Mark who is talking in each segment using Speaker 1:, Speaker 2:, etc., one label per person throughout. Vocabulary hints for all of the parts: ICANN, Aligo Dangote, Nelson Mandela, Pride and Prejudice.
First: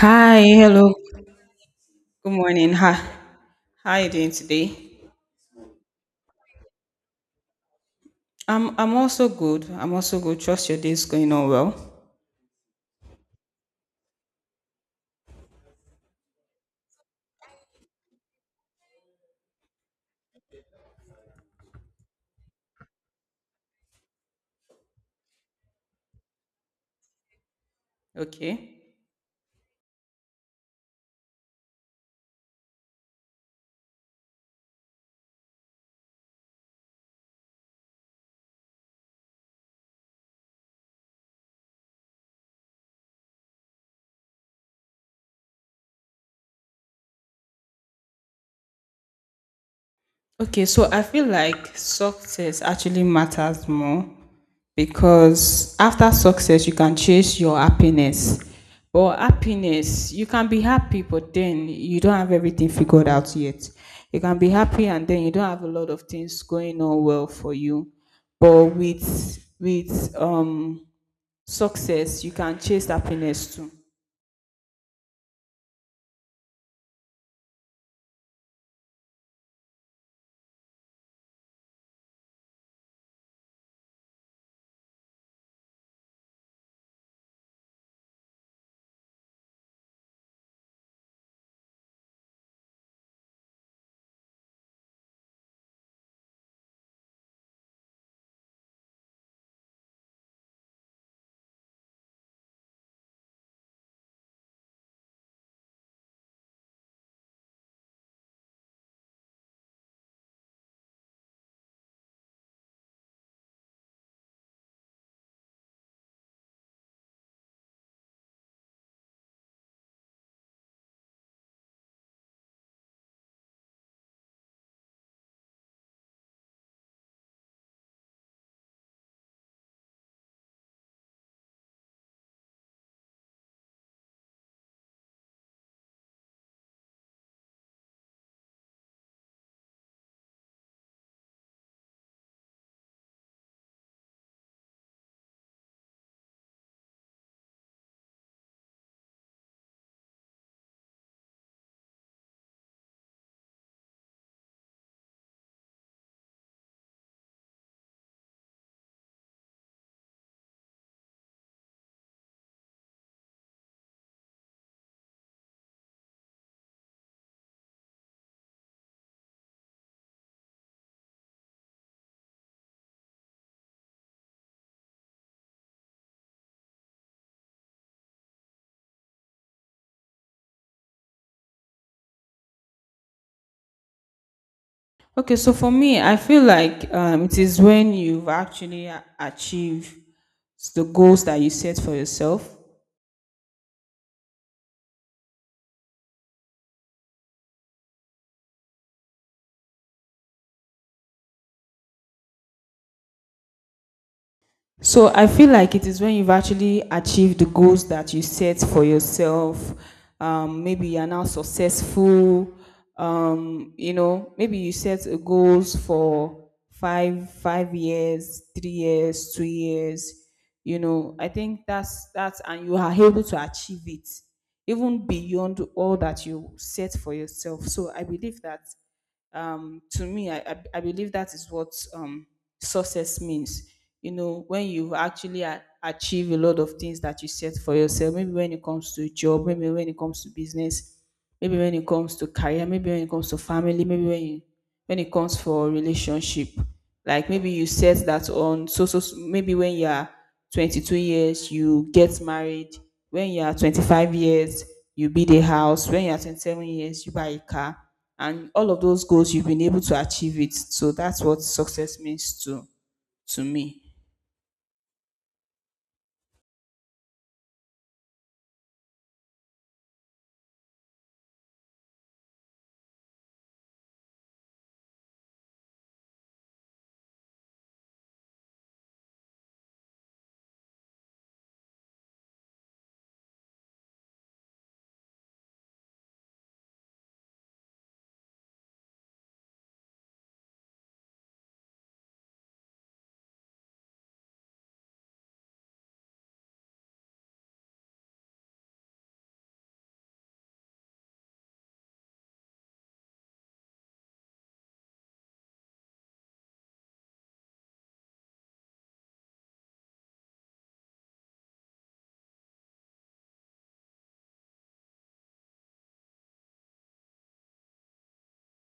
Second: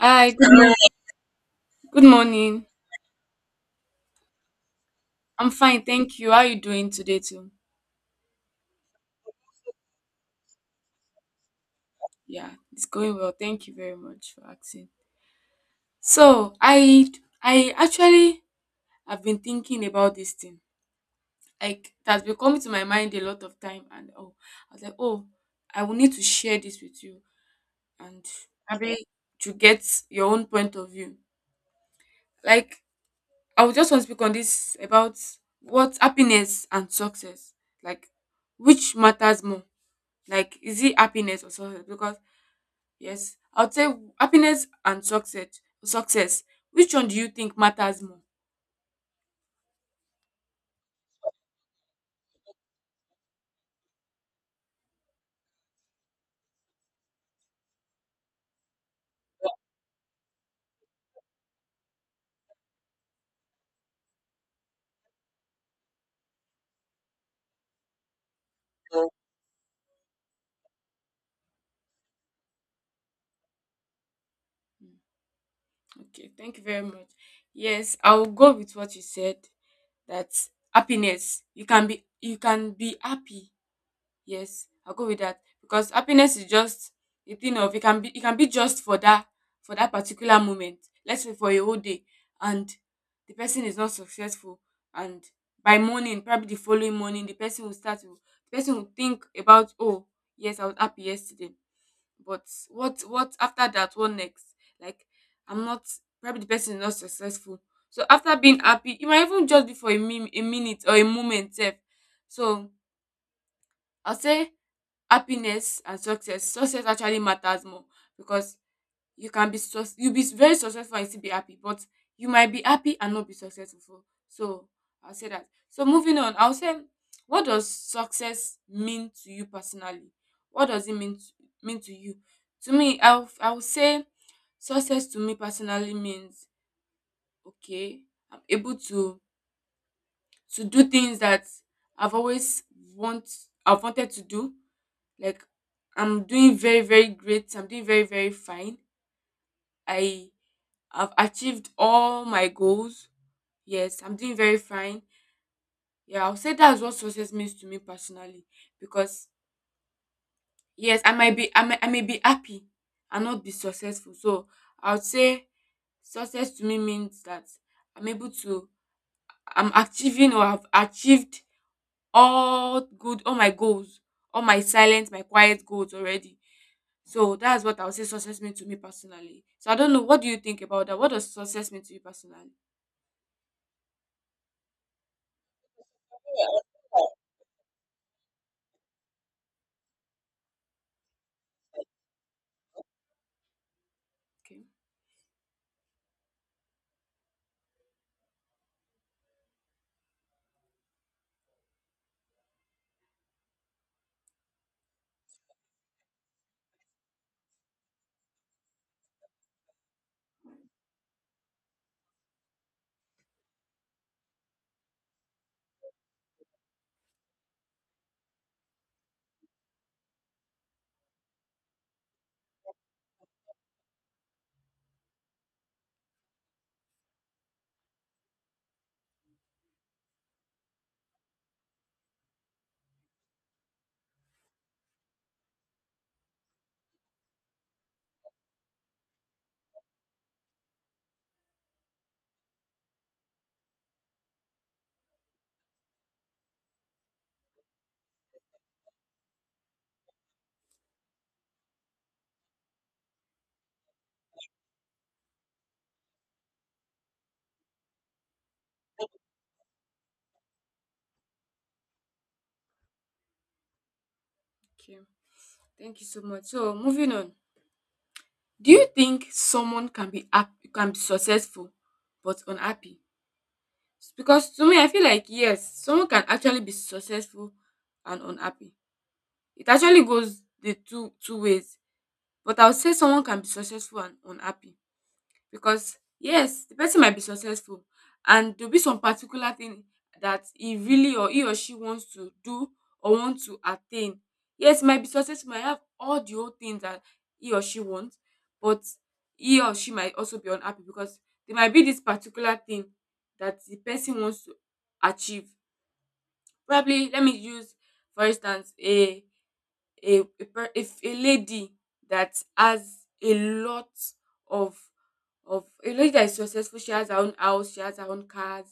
Speaker 1: Hi,
Speaker 2: Hi,
Speaker 1: good morning.
Speaker 2: hello.
Speaker 1: Good
Speaker 2: Good
Speaker 1: morning.
Speaker 2: morning. Hi. How are you doing today?
Speaker 1: I'm fine, thank you. How are you doing today too?
Speaker 2: I'm also good. I'm also good. Trust your day is going on well.
Speaker 1: Yeah, it's going well. Thank you very much for asking. So, I actually have been thinking about this thing. Like it has been coming to my mind a lot of time. And oh, I was like, "Oh, I will need to share this with you and
Speaker 2: Okay.
Speaker 1: maybe to get your own point of view." Like I would just want to speak on this about what happiness and success, like which matters more. Like, is it happiness or success? Because yes, I would say happiness and success. Success. Which one do you think matters more?
Speaker 2: Okay, so I feel like success actually matters more because after success you can chase your happiness. But happiness, you can be happy, but then you don't have everything figured out yet. You can be happy and then you don't have a lot of things going on well for you. But with success you can chase happiness too.
Speaker 1: Mm, okay, thank you very much. Yes, I will go with what you said. That happiness. You can be happy. Yes, I'll go with that because happiness is just a thing of, it can be just for that particular moment. Let's say for a whole day, and the person is not successful, and by morning, probably the following morning, the person will think about, oh yes, I was happy yesterday, but what after that? What next? Like, I'm not probably the person is not successful. So after being happy, it might even just be for a minute or a moment, sef. So I'll say happiness and success actually matters more, because you be very successful and still be happy, but you might be happy and not be successful. So I'll say that. So moving on, I'll say, what does success mean to you personally? What does it mean to you? To me, I'll say, success to me personally means, okay, I'm able to do things that, i've always want I've wanted to do. Like, I'm doing very, very great. I'm doing very, very fine. I have achieved all my goals. Yes, I'm doing very fine. Yeah, I'll say that's what success means to me personally. Because yes, I might be I may, I may be happy and not be successful. So I would say success to me means that I'm able to I'm achieving, or have achieved, all my goals, all my quiet goals already. So that's what I would say success means to me personally. So I don't know, what do you think about that? What does success mean to you personally?
Speaker 2: Okay, so for me I feel like, it is when you've actually achieved the goals that you set for yourself.
Speaker 1: Okay.
Speaker 2: So I feel like it is when you've actually achieved the goals that you set for yourself. Maybe you're now successful. Maybe you set a goals for five, 5 years, 3 years, 2 years. You know, I think that's and you are able to achieve it even beyond all that you set for yourself. So I believe that, to me, I believe that is what, success means. You know, when you actually achieve a lot of things that you set for yourself, maybe when it comes to job, maybe when it comes to business, maybe when it comes to career, maybe when it comes to family, maybe when you, when it comes for relationship, like maybe you set that on so so maybe when you're 22 years you get married, when you're 25 years you build a house, when you're 27 years you buy a car, and all of those goals you've been able to achieve it. So that's what success means to me.
Speaker 1: Okay. Thank you so much. So moving on. Do you think someone can be successful but unhappy? Because to me, I feel like yes, someone can actually be successful and unhappy. It actually goes the two ways. But I would say someone can be successful and unhappy, because yes, the person might be successful, and there'll be some particular thing that he or she wants to do, or want to attain. Yes, might be successful, might have all the whole things that he or she wants. But he or she might also be unhappy, because there might be this particular thing that the person wants to achieve. Probably let me use, for instance, if a lady that has a lot of of a lady that is successful. She has her own house, she has her own cars.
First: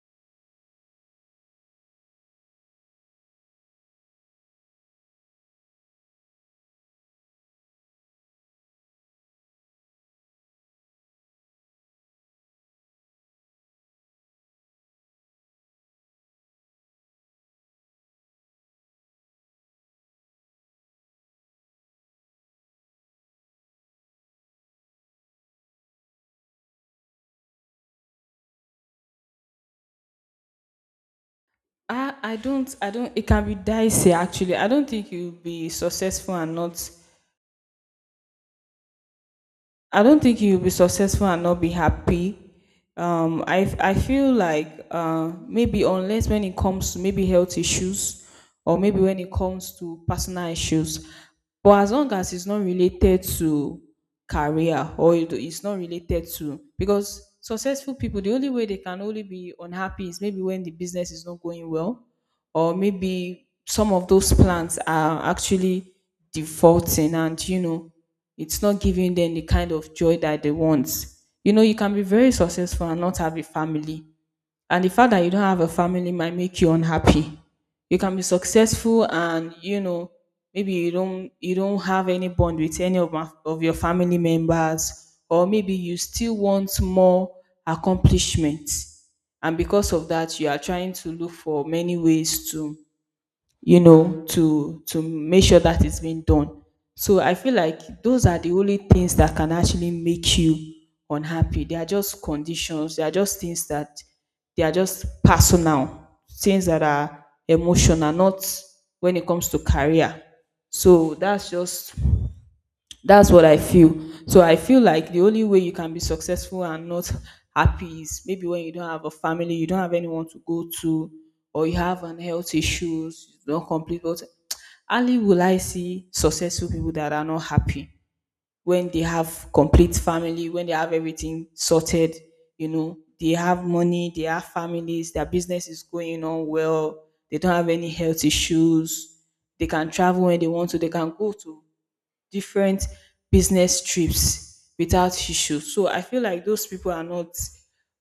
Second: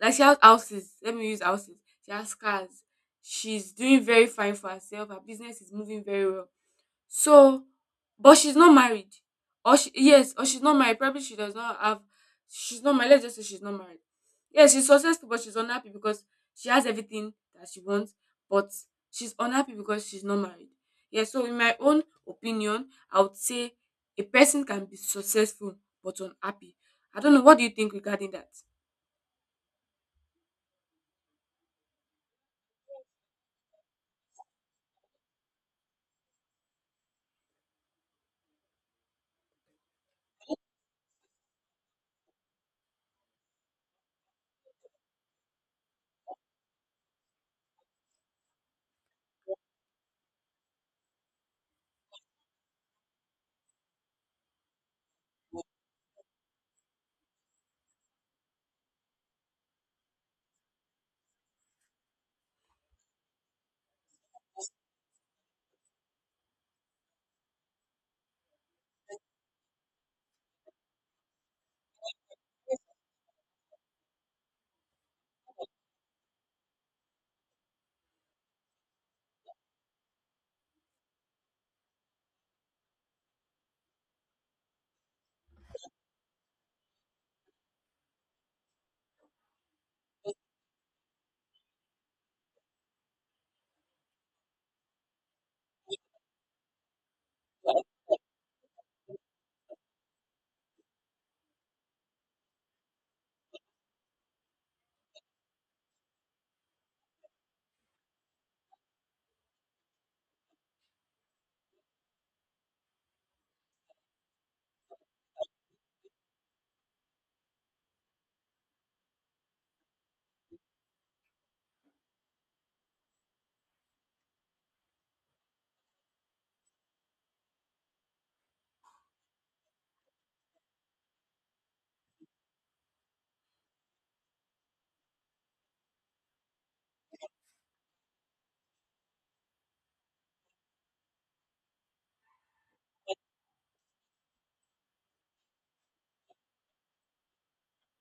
Speaker 1: Like, she has houses. Let me use houses. She has cars. She's doing very fine for herself, her business is moving very well. So, but she's not married, or she yes, or she's not married. Probably she does not have She's not married, let's just say she's not married. Yes, she's successful, but she's unhappy because she has everything that she wants, but she's unhappy because she's not married. Yes, so in my own opinion, I would say a person can be successful but unhappy. I don't know, what do you think regarding that?
Speaker 2: I don't, I don't. It can be dicey actually. I don't think you'll be successful and not, I don't think you'll be successful and not be happy. I I feel like, maybe unless when it comes to maybe health issues or maybe when it comes to personal issues, but as long as it's not related to career, or it's not related to, because successful people, the only way they can only be unhappy is maybe when the business is not going well, or maybe some of those plants are actually defaulting, and you know, it's not giving them the kind of joy that they want. You know, you can be very successful and not have a family, and the fact that you don't have a family might make you unhappy. You can be successful and, you know, maybe you don't have any bond with any of your family members, or maybe you still want more accomplishment, and because of that you are trying to look for many ways to, you know, to make sure that it's being done. So I feel like those are the only things that can actually make you unhappy. They are just conditions, they are just things that, they are just personal things that are emotional, not when it comes to career. So that's just, that's what I feel. So I feel like the only way you can be successful and not happy is maybe when you don't have a family, you don't have anyone to go to, or you have an health issues, you don't complete what. Only will I see successful people that are not happy when they have complete family, when they have everything sorted, you know, they have money, they have families, their business is going on well, they don't have any health issues, they can travel when they want to, they can go to different business trips without issue. So I feel like those people are not,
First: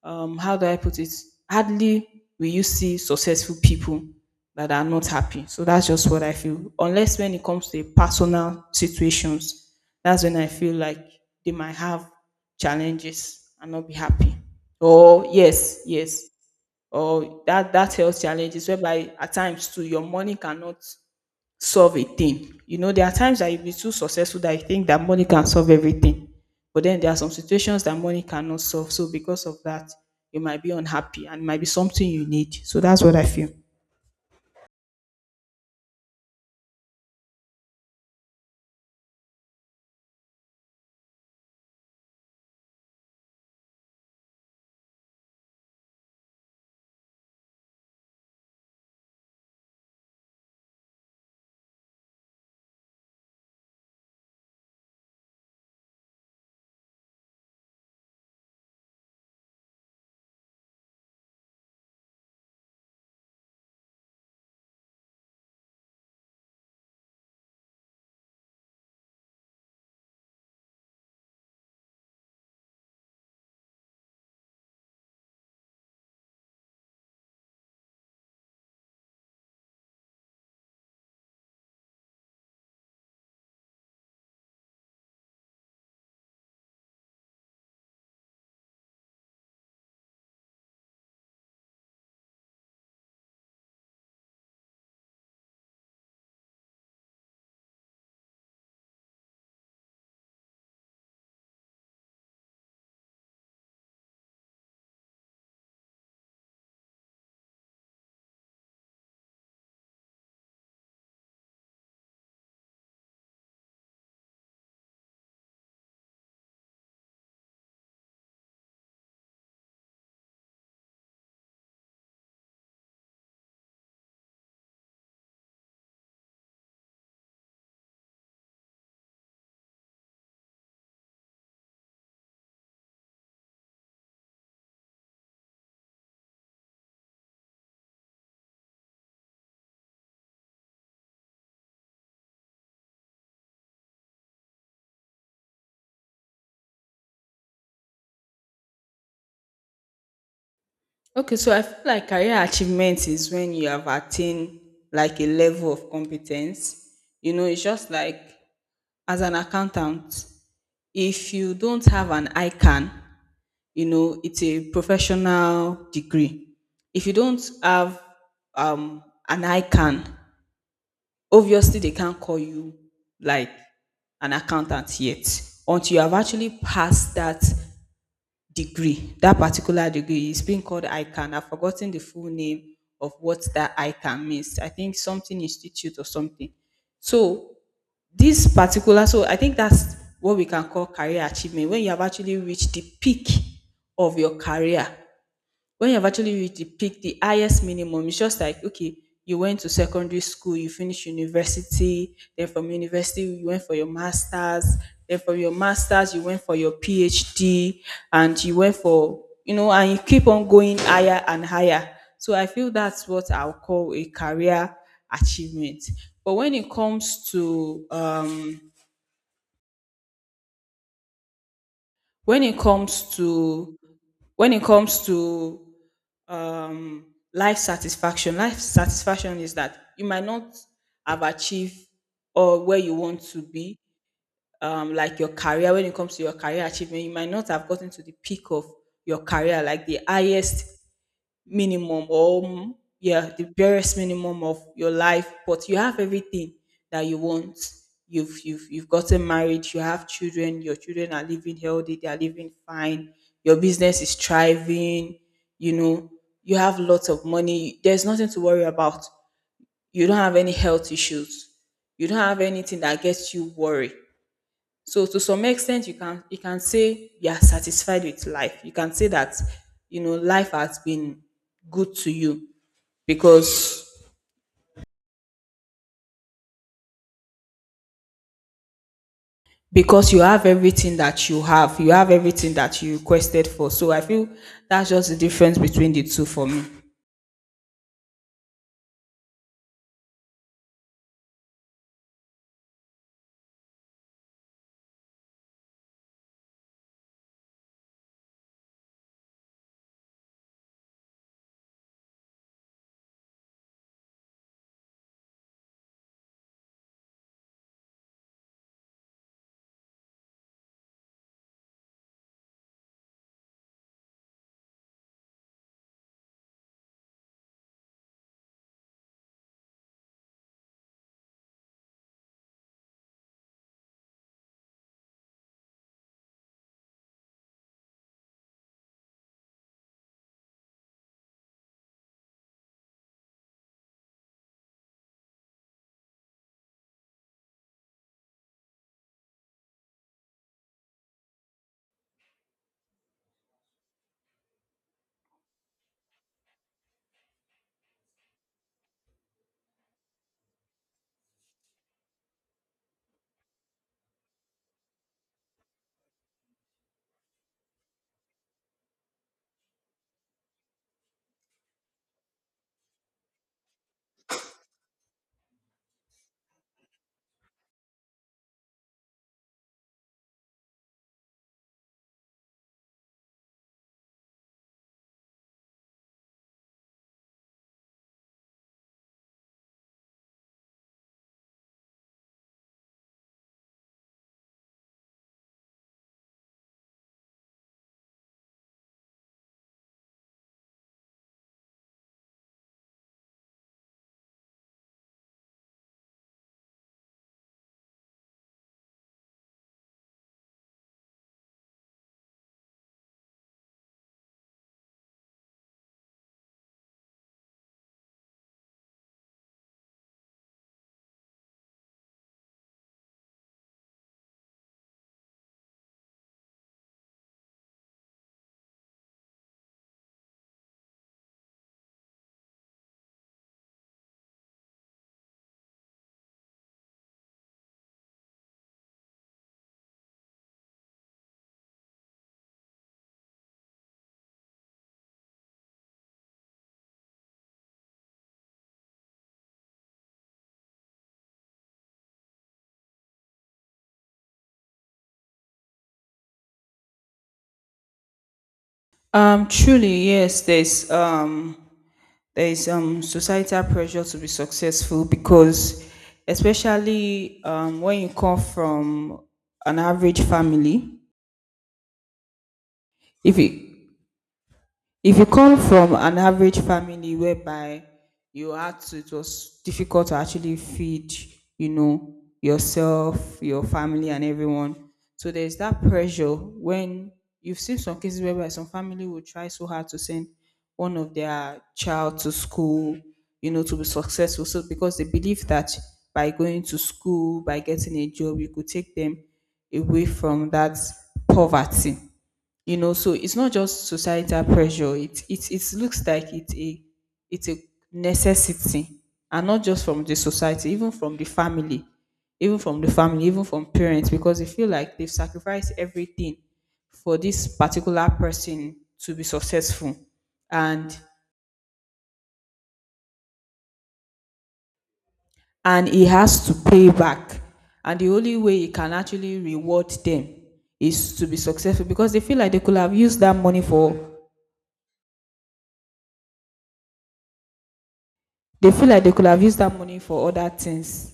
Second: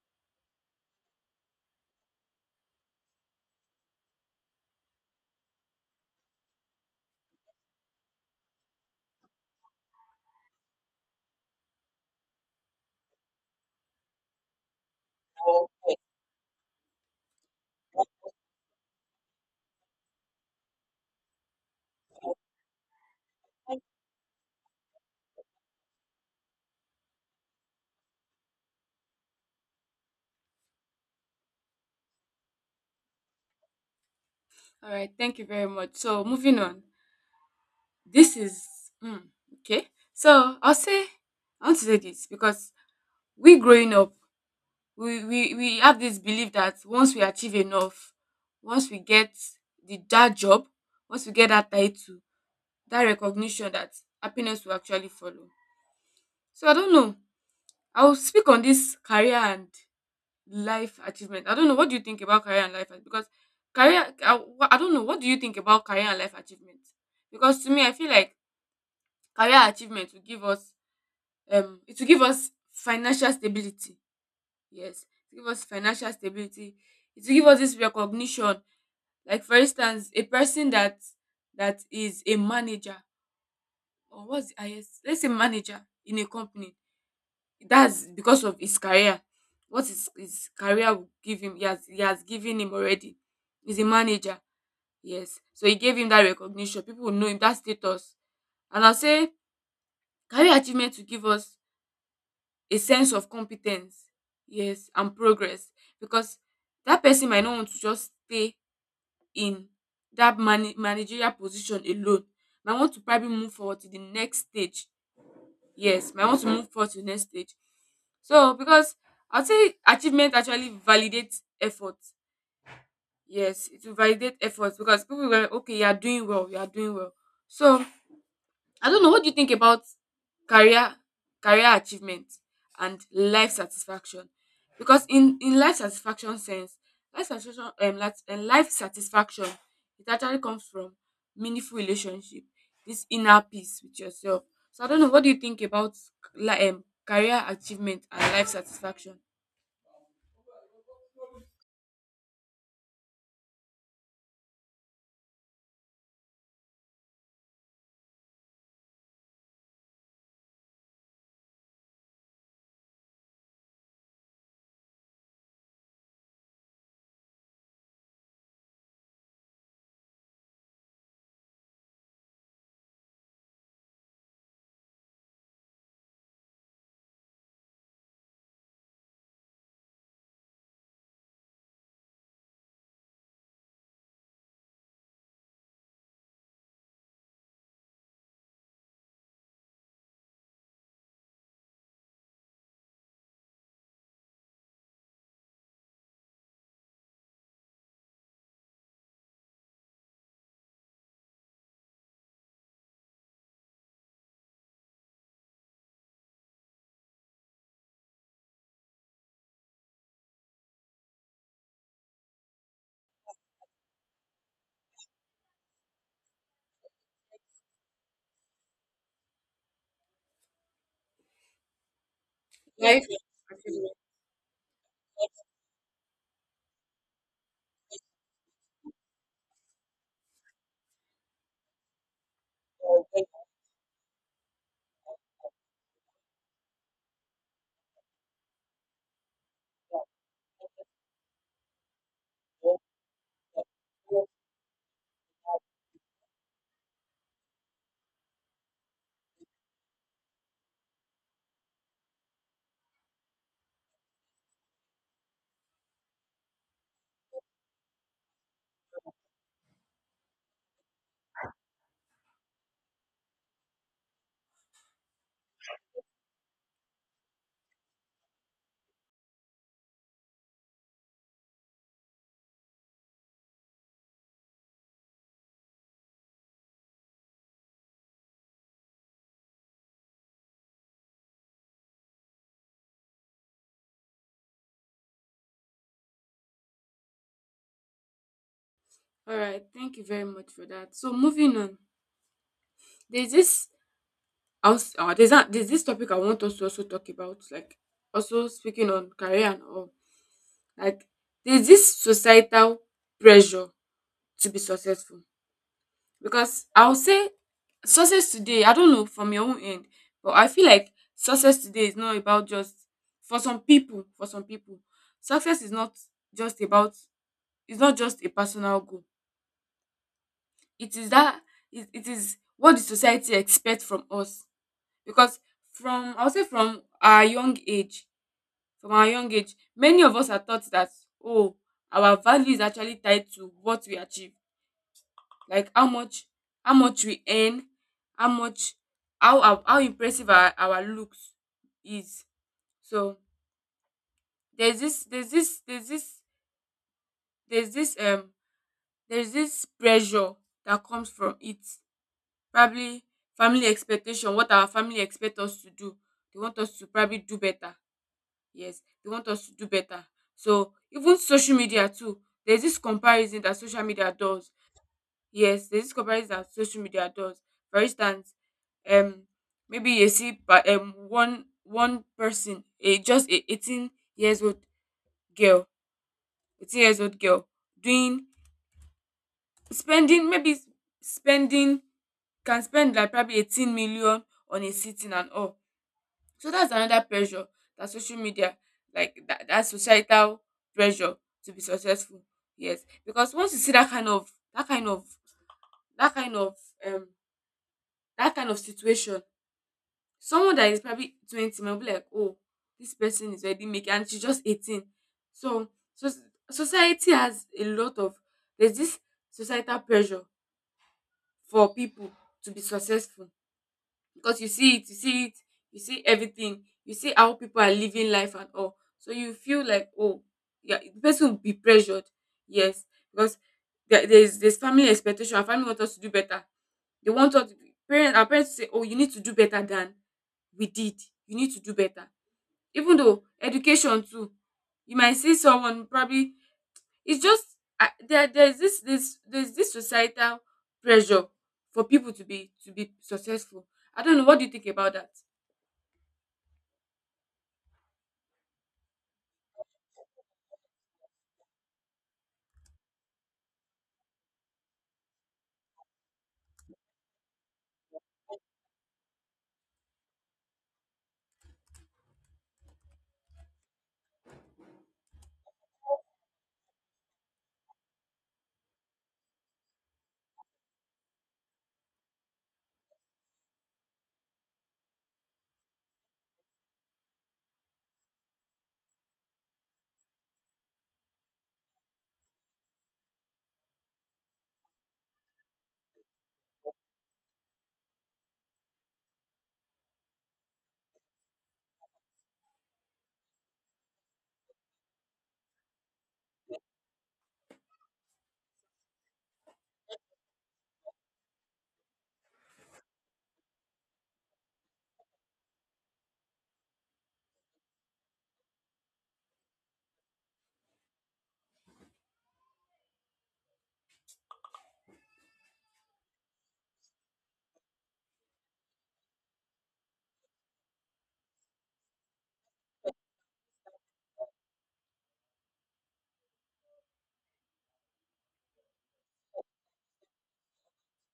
Speaker 2: how do I put it? Hardly will you see successful people that are not happy. So that's just what I feel. Unless when it comes to personal situations, that's when I feel like they might have challenges and not be happy. Or yes, yes. Or that, that health challenges whereby at times too your money cannot solve a thing. You know, there are times that you'll be too successful that you think that money can solve everything. But then there are some situations that money cannot solve. So because of that, you might be unhappy and it might be something you need. So that's what I feel.
Speaker 1: All right, thank you very much. So moving on, this is mm, okay. So I'll say, I want to say this, because we growing up, we have this belief that once we achieve enough, once we get the that job, once we get that title, that recognition, that happiness will actually follow. So I don't know, I will speak on this career and life achievement. I don't know, what do you think about career and life ach- because career I don't know, what do you think about career and life achievement? Because to me, I feel like career achievement will give us, financial stability. Yes, to give us financial stability. It will give us this recognition. Like, for instance, a person that is a manager, or what's the highest? Let's say manager in a company. That's because of his career. What his career will give him, he has given him already. He's a manager. Yes. So he gave him that recognition. People will know him, that status. And I'll say career achievement will give us a sense of competence, yes, and progress, because that person might not want to just stay in that managerial position alone. Might want to probably move forward to the next stage. Yes, might want to move forward to the next stage. So because, I'll say, achievement actually validates effort. Yes, it will validate effort, because people will like, okay, you are doing well, you are doing well. So I don't know, what do you think about career career achievement and life satisfaction? Because in life satisfaction sense, life satisfaction, it actually comes from meaningful relationship, this inner peace with yourself. So I don't know, what do you think about career achievement and life satisfaction?
Speaker 2: Okay, so I feel like career achievement is when you have attained like a level of competence. You know, it's just like as an accountant, if you don't have an ICANN, you know, it's a professional degree. If you don't have, um, an ICANN, obviously they can't call you like an accountant yet until you have actually passed that degree, that particular degree, is being called ICANN. I've forgotten the full name of what that ICANN means. I think something institute or something. So this particular, so I think that's what we can call career achievement, when you have actually reached the peak of your career, when you've actually reached the peak, the highest minimum. It's just like, okay, you went to secondary school, you finished university, then from university, you went for your master's, then from your master's, you went for your PhD, and you went for, you know, and you keep on going higher and higher. So I feel that's what I'll call a career achievement. But when it comes to, when it
Speaker 1: Life.
Speaker 2: comes to,
Speaker 1: Achievement.
Speaker 2: when it comes to, um, life satisfaction. Life satisfaction is that you might not have achieved or where you want to be, like your career. When it comes to your career achievement you might not have gotten to the peak of your career, like the highest minimum, or yeah, the barest minimum of your life, but you have everything that you want. You've gotten married, you have children, your children are living healthy, they are living fine, your business is thriving, you know, you have lots of money, there's nothing to worry about, you don't have any health issues, you don't have anything that gets you worried. So to some extent, you can, you can say you are satisfied with life. You can say that you know life has been good to you, because because you have everything that you have. You have everything that you requested for. So I feel that's just the difference between the two for me.
Speaker 1: All right, thank you very much for that. So moving on, there's this there's this topic I want us to also talk about, like also speaking on career and all. Like, there's this societal pressure to be successful, because I will say success today. I don't know from your own end, but I feel like success today is not about just, for some people. For some people, success is not just about it's not just a personal goal. It is that, it is what the society expects from us, because, from I will say from our young age from our young age, many of us are taught that oh, our value is actually tied to what we achieve, like how much we earn, how much how impressive our looks is. So there's this, there's this um pressure that comes from it. Probably family expectation, what our family expect us to do. They want us to probably do better. Yes, they want us to do better. So even social media too, there's this comparison that social media does. Yes, there's this comparison that social media does. For instance, um, maybe you see, but one person, a just a 18 years old girl, 18 years old girl, doing, spending, maybe spending can spend like probably 18 million on a sitting and all. So that's another pressure that social media, like that societal pressure to be successful. Yes, because once you see that kind of, that kind of that kind of um that kind of situation, someone that is probably 20 might be like, oh, this person is already making, and she's just 18. So so society has a lot of there's this societal pressure for people to be successful, because you see it, you see it, you see everything. You see how people are living life and all. So you feel like, oh yeah, the person will be pressured, yes, because there's family expectation. Our family want us to do better. They want us to, parents. Our parents say, oh, you need to do better than we did. You need to do better, even though education too. You might see someone probably. It's just there. There's this societal pressure for people to be successful. I don't know, what do you think about that?
Speaker 2: Truly, yes. There is societal pressure to be successful, because especially when you come from an average family, if you, if you come from an average family whereby you had to, it was difficult to actually feed, you know, yourself, your family, and everyone. So there's that pressure, when you've seen some cases whereby some family will try so hard to send one of their child to school, you know, to be successful. So because they believe that by going to school, by getting a job, you could take them away from that poverty. You know, so it's not just societal pressure, it looks like it's a, it's a necessity, and not just from the society, even from the family, even from the family, even from parents, because they feel like they've sacrificed everything for this particular person to be successful, and and he has to pay back, and the only way he can actually reward them is to be successful, because they feel like they could have used that money for, they feel like they could have used that money for other things.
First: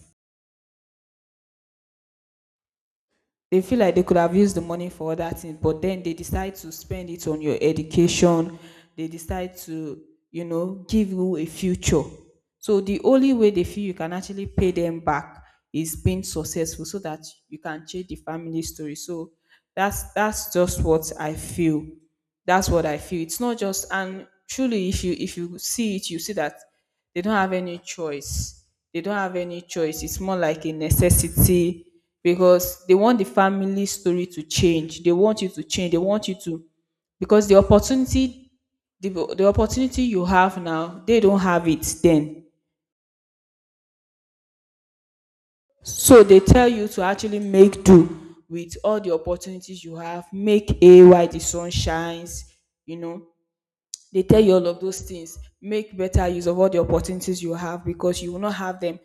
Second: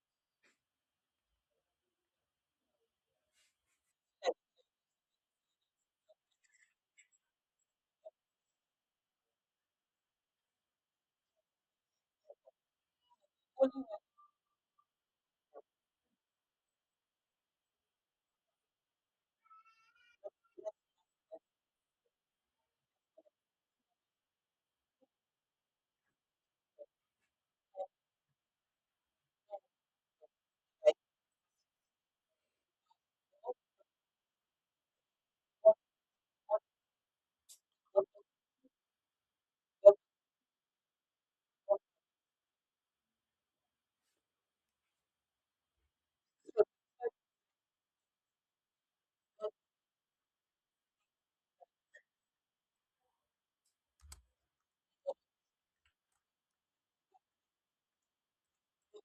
Speaker 2: They feel like they could have used the money for other things, but then they decide to spend it on your education. They decide to, you know, give you a future. So the only way they feel you can actually pay them back is being successful, so that you can change the family story. So that's just what I feel. That's what I feel. It's not just, and truly, if you, if you see it, you see that they don't have any choice. They don't have any choice, it's more like a necessity, because they want the family story to change, they want you to change, they want you to, because the opportunity, the, the opportunity you have now they don't have it then. So they tell you to actually make do with all the opportunities you have, make a while the sun shines. You know, they tell you all of those things, make better use of all the opportunities you have, because you will not have them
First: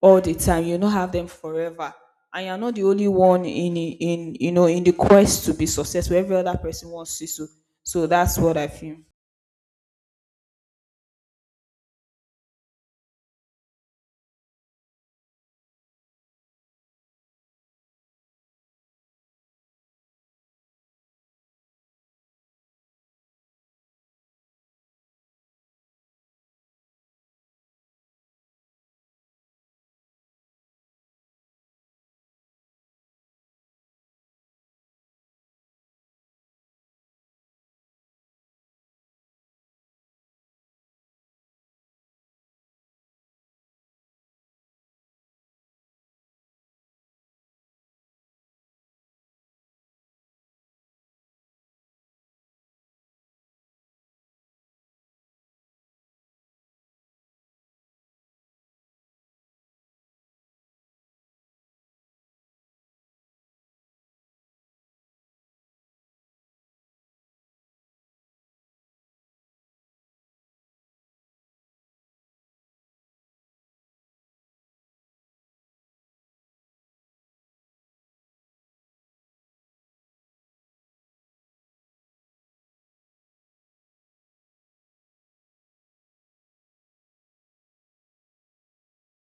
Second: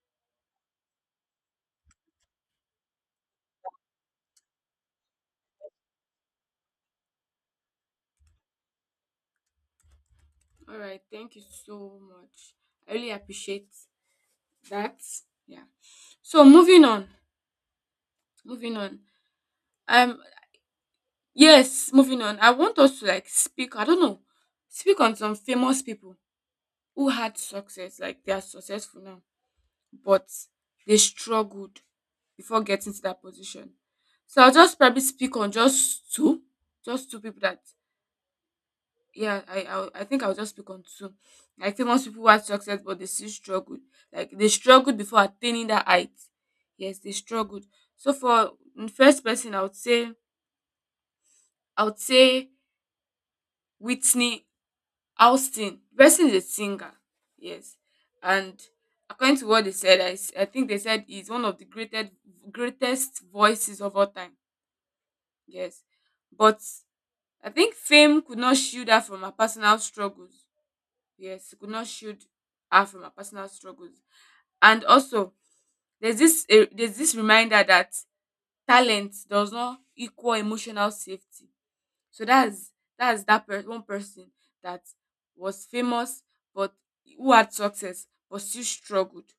Speaker 2: all the time, you will not have them forever. And you're not the only one in, you know, in the quest to be successful, every other person wants to. So so that's what I feel.
Speaker 1: All right, thank you so much. I really appreciate that. Yeah. So moving on, moving on. Um, yes, moving on. I want us to like speak. I don't know, speak on some famous people who had success. Like, they are successful now, but they struggled before getting to that position. So I'll just probably speak on just two people that yeah I think I'll just pick on two, like famous people who had success but they still struggled, like they struggled before attaining that height. Yes, they struggled. So for, in first person I would say, I would say Whitney Houston. The person is a singer, yes. And according to what they said, I think they said he's one of the greatest greatest voices of all time, yes. But I think fame could not shield her from her personal struggles. Yes, could not shield her from her personal struggles. And also, there's this there's this reminder that talent does not equal emotional safety. So that's one person that was famous, but who had success but still struggled.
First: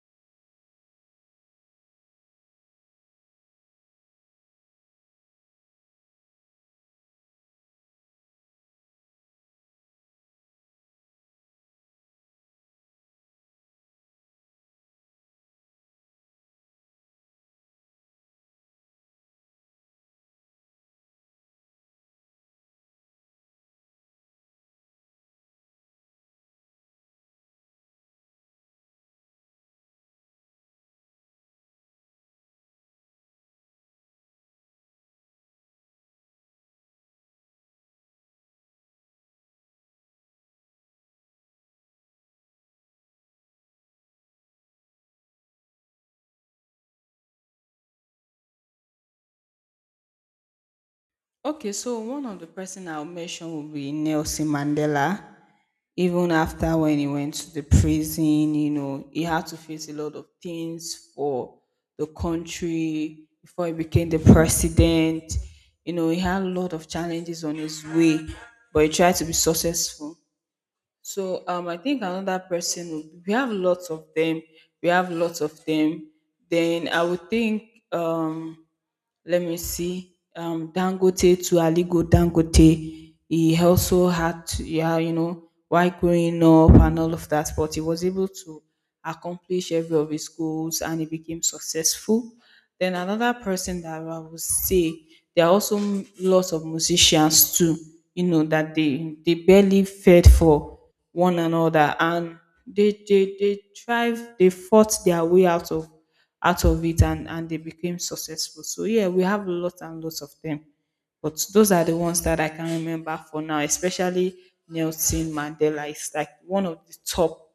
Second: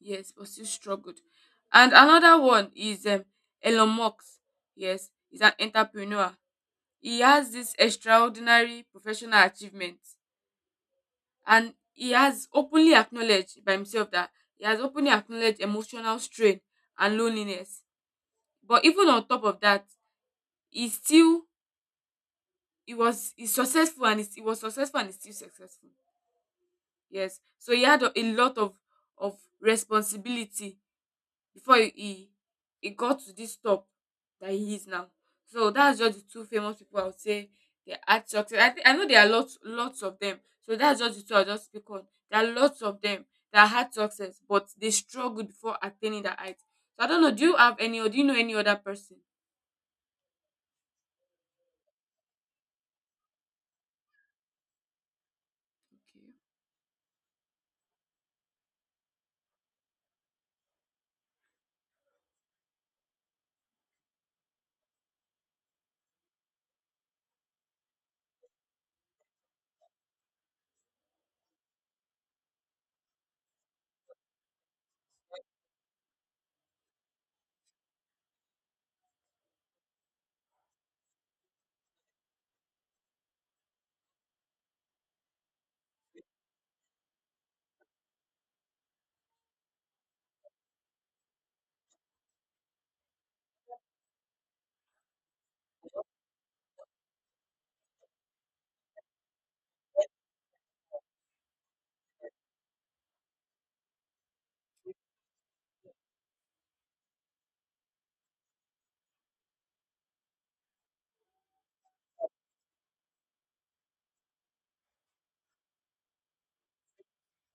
Speaker 1: Yes, but still struggled. And another one is Elon Musk. Yes, he's an entrepreneur. He has this extraordinary professional achievement, and he has openly acknowledged by himself that he has openly acknowledged emotional strain and loneliness. But even on top of that, he still, he was successful and he's still successful. Yes, so he had a lot of responsibility before he he got to this top that he is now. So that's just the two famous people I would say they had success. I think I know there are lots of them. So that's just the two I'll just speak on. There are lots of them that had success, but they struggled before attaining that height. So I don't know. Do you have any or do you know any other person?
Speaker 2: Okay, so one of the person I'll mention will be Nelson Mandela.
Speaker 1: Okay.
Speaker 2: Even after when he went to the prison, you know, he had to face a lot of things for the country before he became the president. You know, he had a lot of challenges on his way, but he tried to be successful. So I think another person would, we have lots of them. We have lots of them. Then I would think um let me see, Dangote to Aligo Dangote. He also had, yeah, you know, while growing up and all of that, but he was able to accomplish every of his goals and he became successful. Then another person that I would say, there are also lots of musicians too, you know, that they barely fed for one another and they thrive, they fought their way out of it and they became successful. So yeah, we have lots and lots of them, but those are the ones that I can remember for now. Especially Nelson Mandela is like one of the top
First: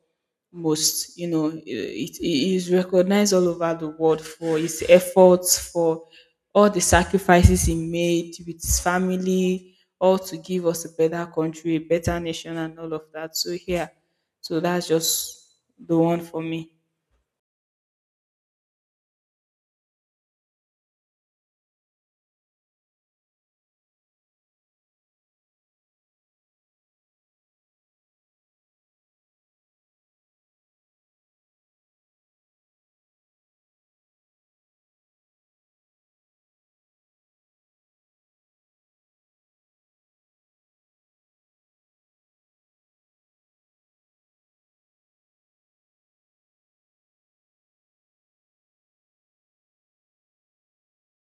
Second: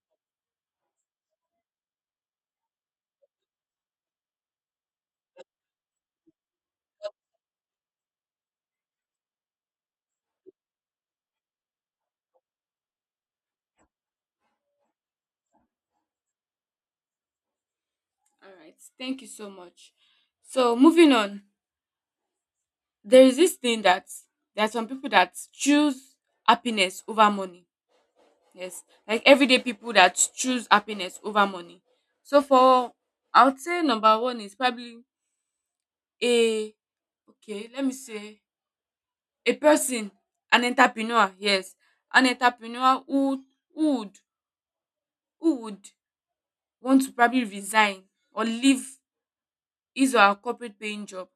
Speaker 2: most, you know, it is recognized all over the world for his efforts, for all the sacrifices he made with his family, all to give us a better country, a better nation and all of that. So yeah, so that's just the one for me.
Speaker 1: All right, thank you so much. So moving on, there is this thing that there are some people that choose happiness over money. Yes, like everyday people that choose happiness over money. So for, I would say number one is probably a, okay, let me say a person, an entrepreneur, yes. An entrepreneur who who would would want to probably resign or leave his or her corporate paying job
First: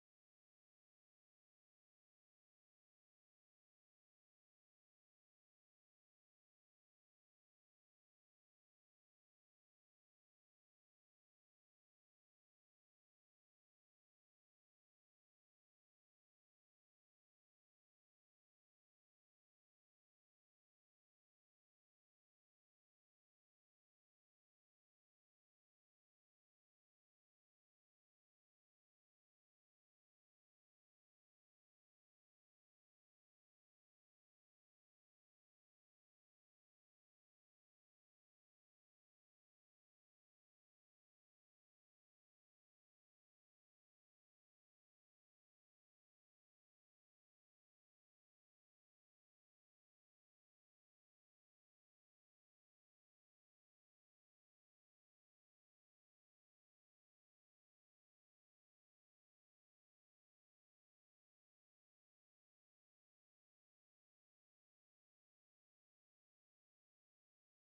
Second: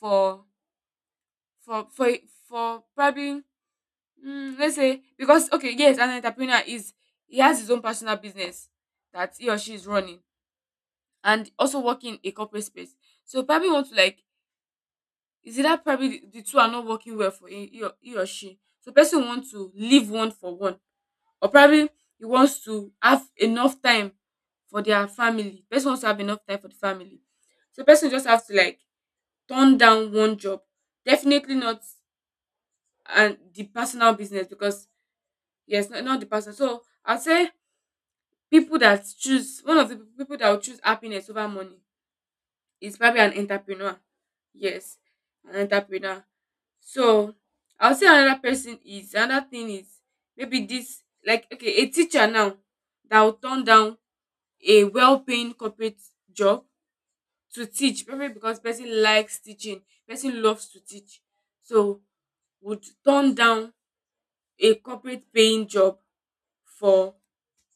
Speaker 1: for for for for probably, let's say, because okay, yes, an entrepreneur is he has his own personal business that he or she is running and also work in a corporate space. So probably want to like, is it that probably the two are not working well for he or she. So person wants to leave one for one, or probably he wants to have enough time for their family. Person wants to have enough time for the family. So person just have to like turn down one job. Definitely not and the personal business because yes, not, not the person. So I'd say people that choose, one of the people that will choose happiness over money is probably an entrepreneur. Yes, an entrepreneur. So I'll say another person, is another thing is maybe this like okay, a teacher now that will turn down a well-paying corporate job to teach, probably because person likes teaching, person loves to teach. So would turn down a corporate paying job for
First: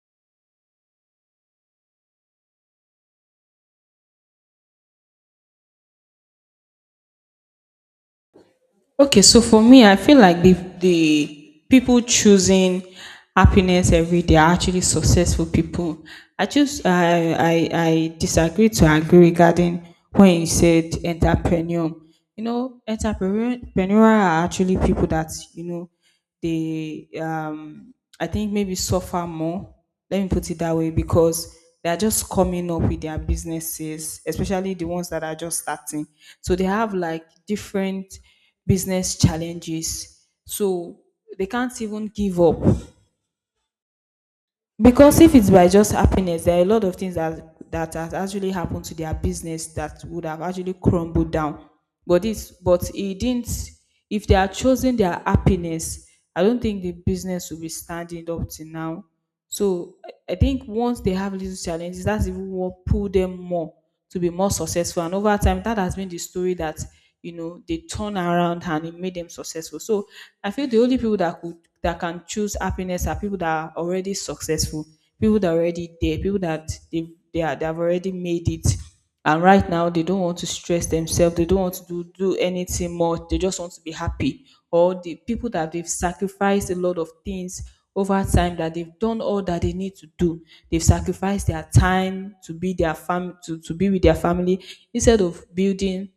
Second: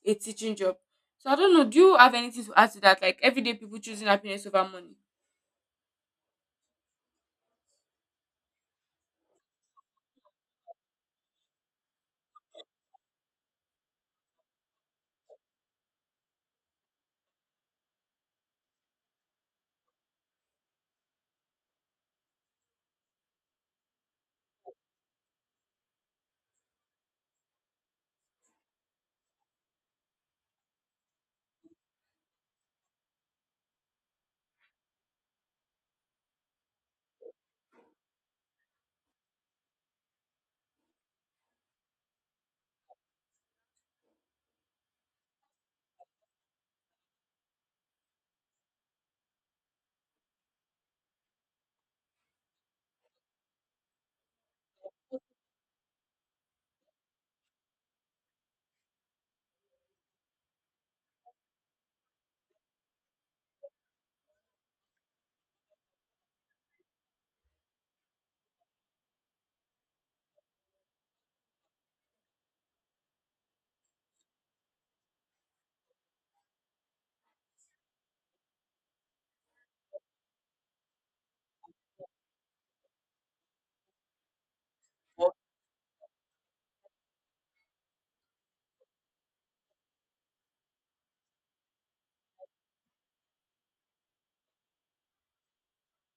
Speaker 1: a teaching job. So I don't know, do you have anything to add to that, like everyday people choosing happiness over money?
Speaker 2: Okay, so for me, I feel like the people choosing happiness every day are actually successful people. I just I disagree to agree regarding when you said entrepreneur. You know, entrepreneur are actually people that, you know, they, I think maybe suffer more, let me put it that way, because they are just coming up with their businesses, especially the ones that are just starting. So they have like different business challenges, so they can't even give up, because if it's by just happiness, there are a lot of things that that has actually happened to their business that would have actually crumbled down. But this, but it didn't. If they are choosing their happiness, I don't think the business will be standing up to now. So I think once they have little challenges, that's even what pull them more to be more successful. And over time, that has been the story that, you know, they turn around and it made them successful. So I feel the only people that could that can choose happiness are people that are already successful, people that are already there, people that they have already made it. And right now, they don't want to stress themselves. They don't want to do anything more. They just want to be happy. Or the people that they've sacrificed a lot of things over time, that they've done all that they need to do. They've sacrificed their time to be their fam to be with their family, instead of building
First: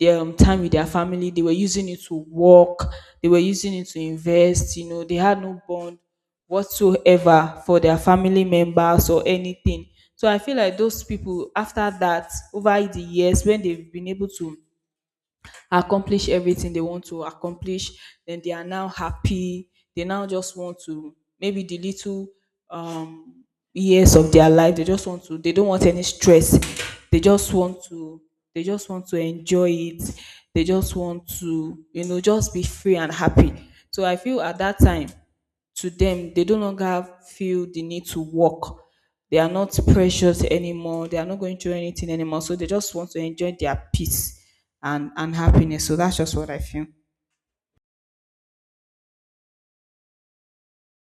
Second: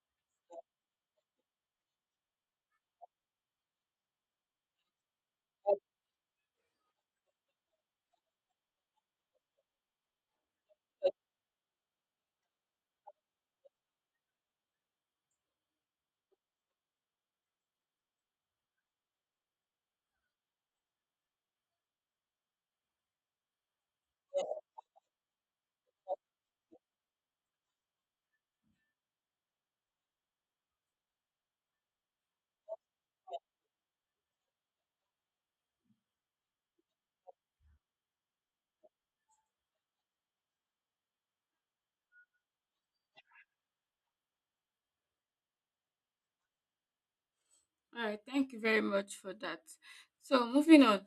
Speaker 2: their time with their family. They were using it to work. They were using it to invest. You know, they had no bond whatsoever for their family members or anything. So I feel like those people, after that, over the years, when they've been able to accomplish everything they want to accomplish, then they are now happy. They now just want to, maybe the little um, years of their life. They just want to. They don't want any stress. They just want to. They just want to enjoy it. They just want to, you know, just be free and happy. So I feel at that time, to them, they no longer feel the need to work. They are not precious anymore, they are not going through anything anymore, so they just want to enjoy their peace and happiness. So that's just what I feel.
Speaker 1: All right, thank you very much for that. So moving on,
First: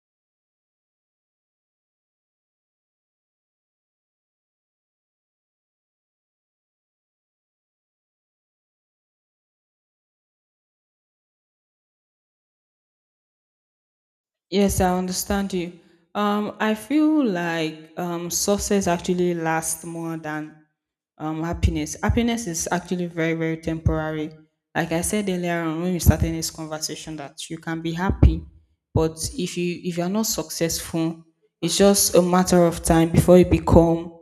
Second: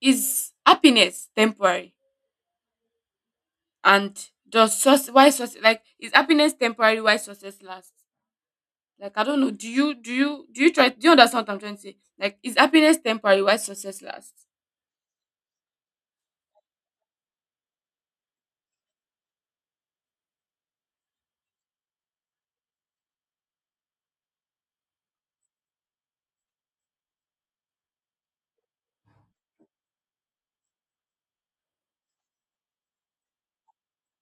Speaker 1: is happiness temporary? And does success, why success, like is happiness temporary? Why success lasts? Like I don't know. Do you try? Do you understand what I'm trying to say? Like, is happiness temporary? Why success lasts?
Speaker 2: Yes, I understand you. I feel like success actually lasts more than happiness. Happiness is actually very, very temporary. Like I said earlier on when we started this conversation, that you can be happy, but if you are not successful, it's just a matter of time before you become,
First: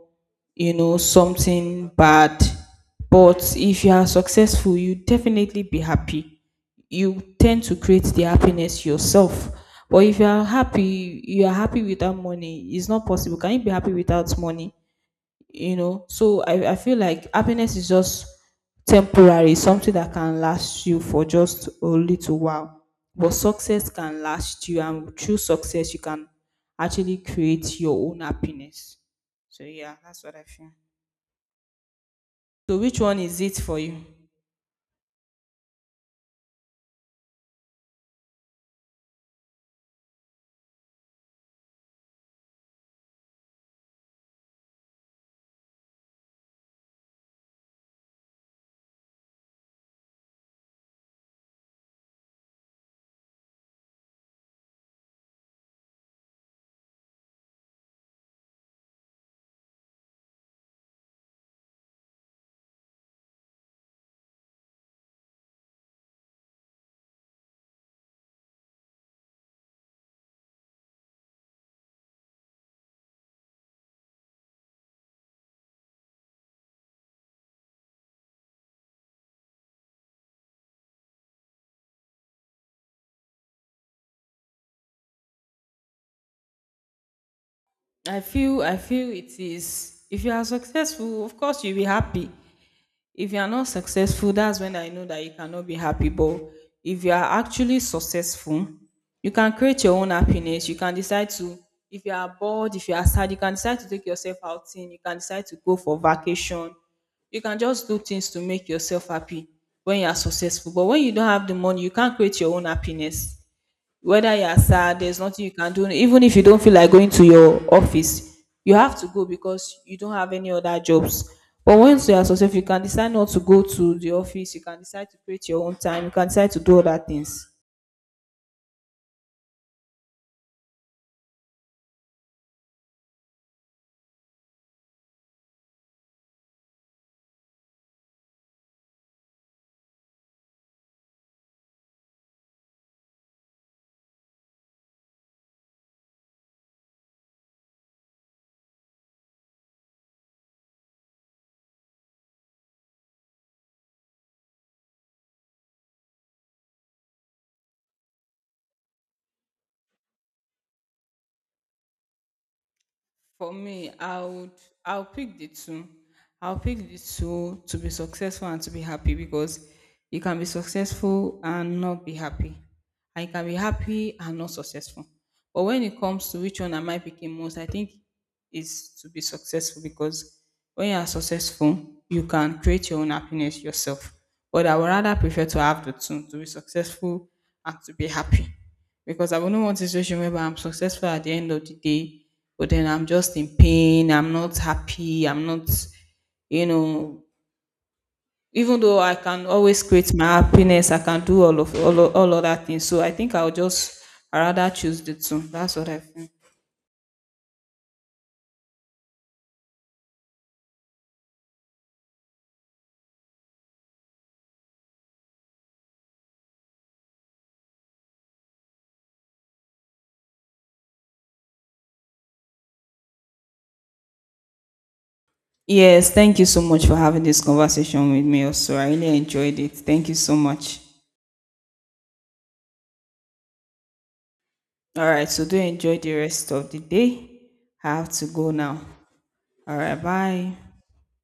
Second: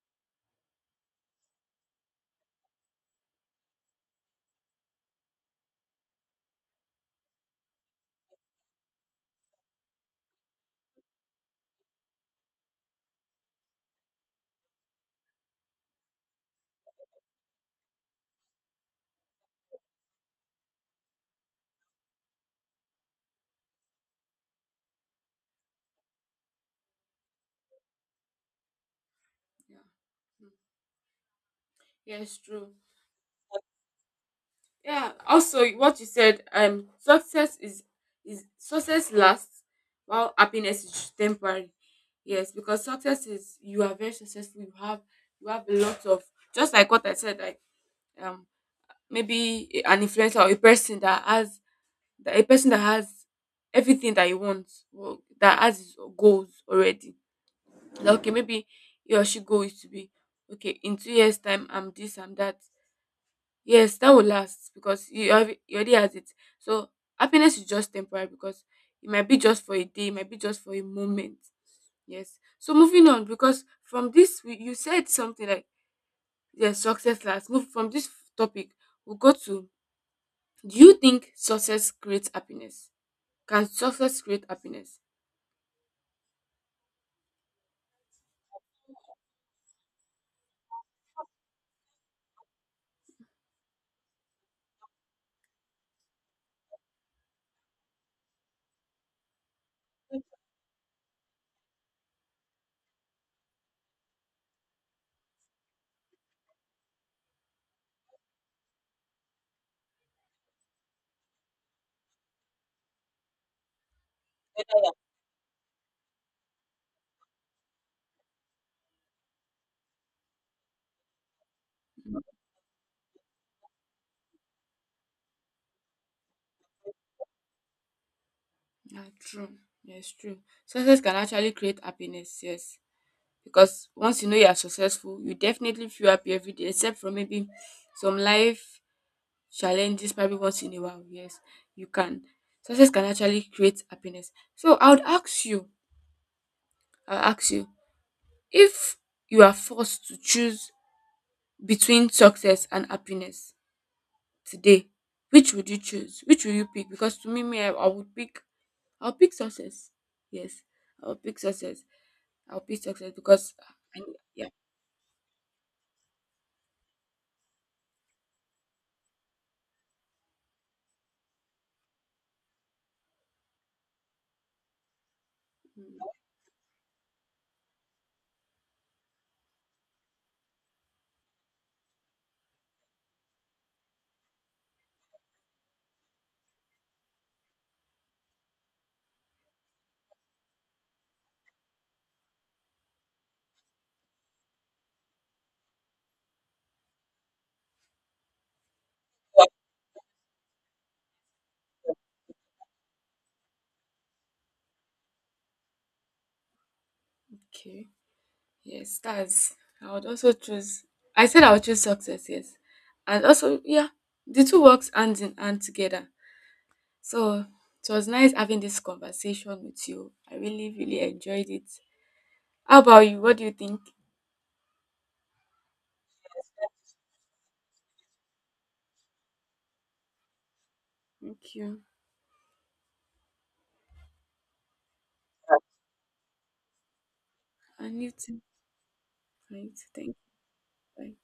Speaker 2: you know, something bad. But if you are successful, you definitely be happy. You tend to create the happiness yourself. But if you are happy, you are happy without money. It's not possible. Can you be happy without money? You know, so I feel like happiness is just temporary, something that can last you for just a little while. But success can last you, and through success, you can actually create your own happiness. So
Speaker 1: Yeah,
Speaker 2: yeah, that's what I feel.
Speaker 1: yes, true.
Speaker 2: So which one is it for you?
Speaker 1: Yeah. Also, what you said, success is success lasts while happiness is temporary. Yes, because success is you are very successful. You have, you have a lot of, just like what I said, like um maybe an influencer or a person that has, that a person that has everything that he wants, well, that has his goals already. Like, okay, maybe he or she goal is to be okay in 2 years time. I'm this, I'm that. Yes, that will last because you have, you already has it. So happiness is just temporary because it might be just for a day, it might be just for a moment. Yes. So moving on, because from this you said something like yes, success lasts. Move from this topic, we'll go to, do you think success creates happiness? Can success create happiness?
Speaker 2: I feel it is, if you are successful, of course you'll be happy. If you are not successful, that's when I know that you cannot be happy. But if you are actually successful, you can create your own happiness. You can decide to, if you are bored, if you are sad, you can decide to take yourself outing, you can decide to go for vacation. You can just do things to make yourself happy when you are successful. But when you don't have the money, you can't create your own happiness. Whether you are sad, there's nothing you can do. Even if you don't feel like going to your office, you have to go because you don't have any other jobs. But once you are successful, you can decide not to go to the office. You can decide to create your own time. You can decide to do other things.
Speaker 1: Yeah, true. Yes, true. Success can actually create happiness, yes. Because once you know you are successful, you definitely feel happy every day, except for maybe some life challenges maybe once in a while. Yes, you can, success can actually create happiness. So I would ask you, I'll ask you, if you are forced to choose between success and happiness today, which would you choose, which will you pick? Because to me, I would pick, I'll pick success, yes. I'll pick success. I'll pick success
Speaker 2: For
Speaker 1: because
Speaker 2: me,
Speaker 1: I,
Speaker 2: I
Speaker 1: yeah.
Speaker 2: would I'll pick the two. I'll pick the two, to be successful and to be happy, because you can be successful and not be happy. And you can be happy and not successful. But when
Speaker 1: Mm,
Speaker 2: it comes to which one am I picking most, I think is to be successful, because when you are successful, you can create your own happiness yourself. But I would rather prefer to have the two, to be successful and to be happy, because I wouldn't want a situation where I'm successful at the end of the day, but then I'm just in pain, I'm not happy, I'm not, you know, even though I can always create my happiness, I can do all of all other things. So I think I'll just I rather choose the two. That's what I feel.
Speaker 1: okay. Yes, that's. I would also choose. I said I would choose success. Yes, and also yeah, the two works hand in hand together. So it was nice having this conversation with you. I really really enjoyed it. How about you? What do you think?
Speaker 2: Yes, thank you so much for having this conversation with me also. I really enjoyed it. Thank you so much.
Speaker 1: Thank you.
Speaker 2: All right, so do enjoy the rest of the day. I
Speaker 1: And
Speaker 2: have
Speaker 1: you
Speaker 2: to
Speaker 1: too.
Speaker 2: go now.
Speaker 1: Right.
Speaker 2: All right,
Speaker 1: Thank you.
Speaker 2: bye.
Speaker 1: Bye.